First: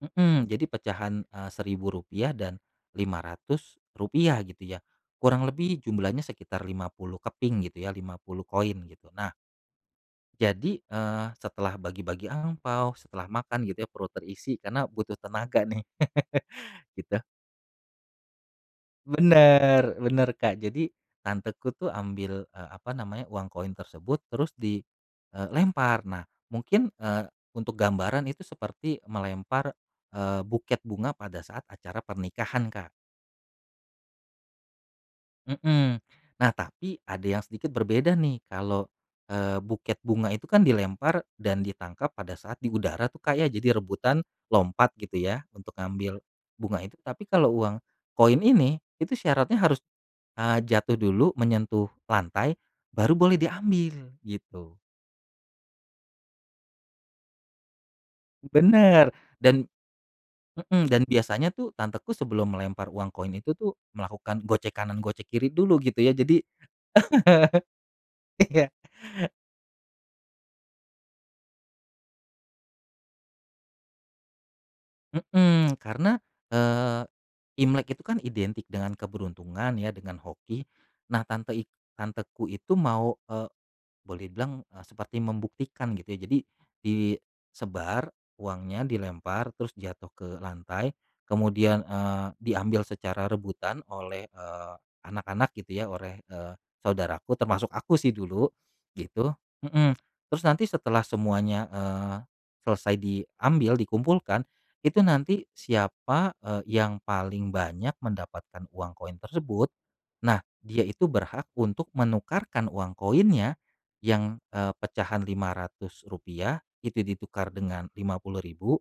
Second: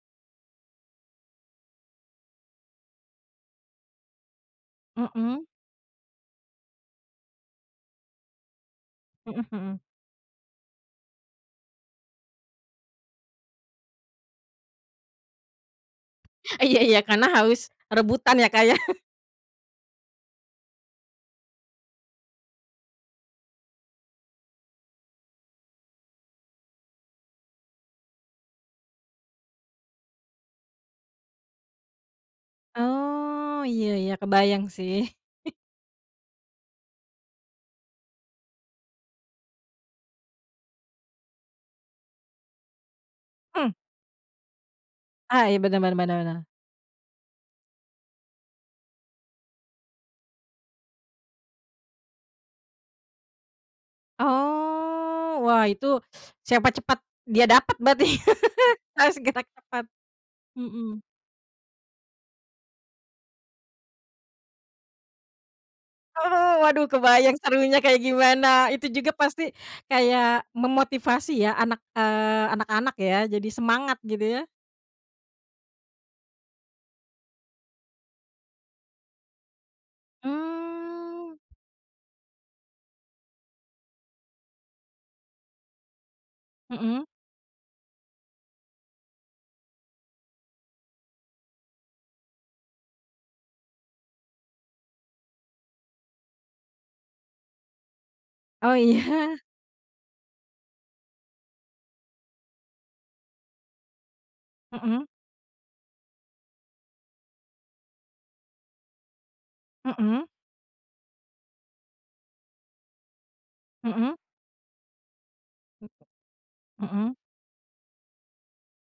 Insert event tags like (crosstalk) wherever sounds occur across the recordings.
Mhm, jadi pecahan, eee, Rp1.000 dan Rp500 gitu ya, kurang Mhm. lebih jumlahnya sekitar 50 keping gitu ya, 50 koin gitu nah Mhm mhm. jadi, eee, setelah bagi-bagi angpao, setelah makan gitu perut terisi karena butuh tenaga nih (chuckles) Iya iya gitu. karena haus rebutan ya Kak ya. (chuckles) Bener, bener Kak jadi tanteku tuh ambi,l eee, apa namanya uang koin tersebut terus di, eee, lempar. Nah mungkin, eee, untuk gambaran itu seperti melempar, eee, buket bunga pada saat acara pernikahan, Kak. Oh iya iya kebayang sih. (chuckles) Mhm, nah tapi ada yang sedikit berbeda nih kalau, eee, buket bunga itu kan dilempar dan ditangkap pada saat di udara tuh Kak ya, Mmm. jadi rebutan lompat gitu ya Ah iya untuk benar benar benar ngambil benar. bunga itu, tapi kalau uang koin ini itu syaratnya harus, eee, jatuh dulu, menyentuh lantai baru boleh diambil gitu. Oh wah itu, (sniffs) siapa cepat dia dapat berarti (chuckles) Benar harus gerak dan cepat, mhm, dan mhm. biasanya tuh tanteku sebelum melempar uang koin itu tuh, melakukan gocek kanan, gocek kiri dulu gitu ya jadi Oh, waduh kebayang serunya kayak (chuckles) iya. gimana, itu juga pasti kayak memotivasi ya, anak, eee, anak-anak ya jadi semangat gitu ya. Mhm, karena, eee, imlek itu kan identik dengan keberuntungan ya dengan hoki, nah Mmm. tante ik tanteku itu mau, eee, boleh bilang seperti membuktikan gitu jadi Mhm. disebar uangnya dilempar terus jatuh ke lantai kemudian, eee, diambil secara rebutan oleh, eee, anak-anak gitu ya oleh, eee, saudaraku termasuk aku sih dulu Oh gitu, iya. mhm, terus nanti setelah semuanya, eee, selesai diambil dikumpulkan itu Mhm. nanti siapa, eee, yang paling banyak mendapatkan uang koin tersebut, Mhm. nah dia itu berhak untuk menukarkan uang koinnya Mhm. yang, eee, pecahan Rp500 itu Mhm. ditukar dengan Rp50.000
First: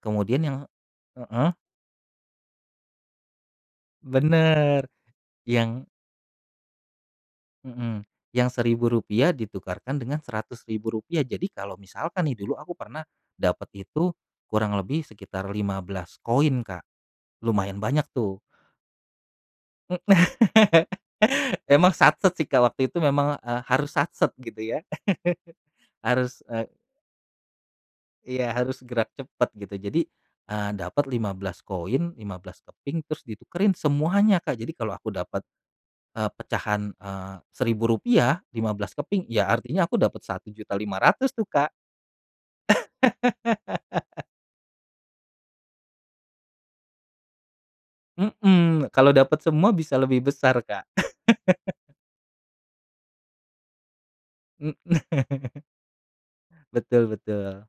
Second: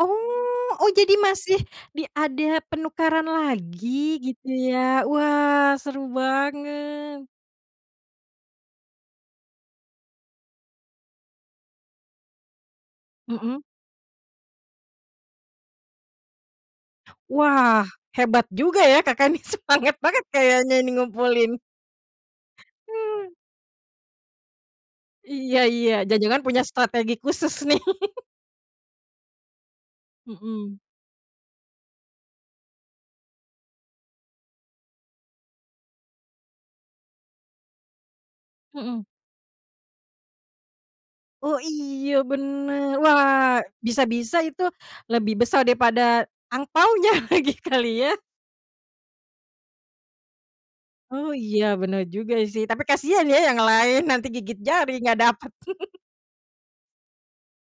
kemudian yang oh jadi heeh. masih di ada penukaran lagi gitu ya? Bener, Wah yang seru banget! Mhm, yang Rp1.000 ditukarkan dengan Rp100.000, jadi kalau misalkan nih, dulu aku pernah Mhm. dapet itu kurang lebih sekitar 15 koin Kak, lumayan Wah banyak tuh. hebat juga ya Kakak nih, semangat banget kayaknya (laughs) ini ngumpulin. Emang satset sih Kak waktu itu memang, eee, harus satset gitu ya, Iya (chuckles) iya, harus, jangan-jangan punya eee strategi khusus nih. (chuckles) Iya, harus gerak cepet gitu jadi, eee, Mhm. dapet 15 koin, 15 keping terus ditukerin semuanya Kak, jadi kalau aku dapat, eee, pecahan, eee, Rp1.000, 15 Mhm. keping ya artinya aku dapat Rp1.500.000 tuh, Oh Kak. iya bener, wah (laughs) bisa-bisa itu lebih besar daripada angpaonya (chuckles) lagi kali ya. Mhm, kalau dapet semua bisa lebih besar, Kak. Oh iya bener juga sih, tapi kasihan ya yang lain, nanti gigit Mmm. jari gak dapet (chuckles) (chuckles) Betul betul.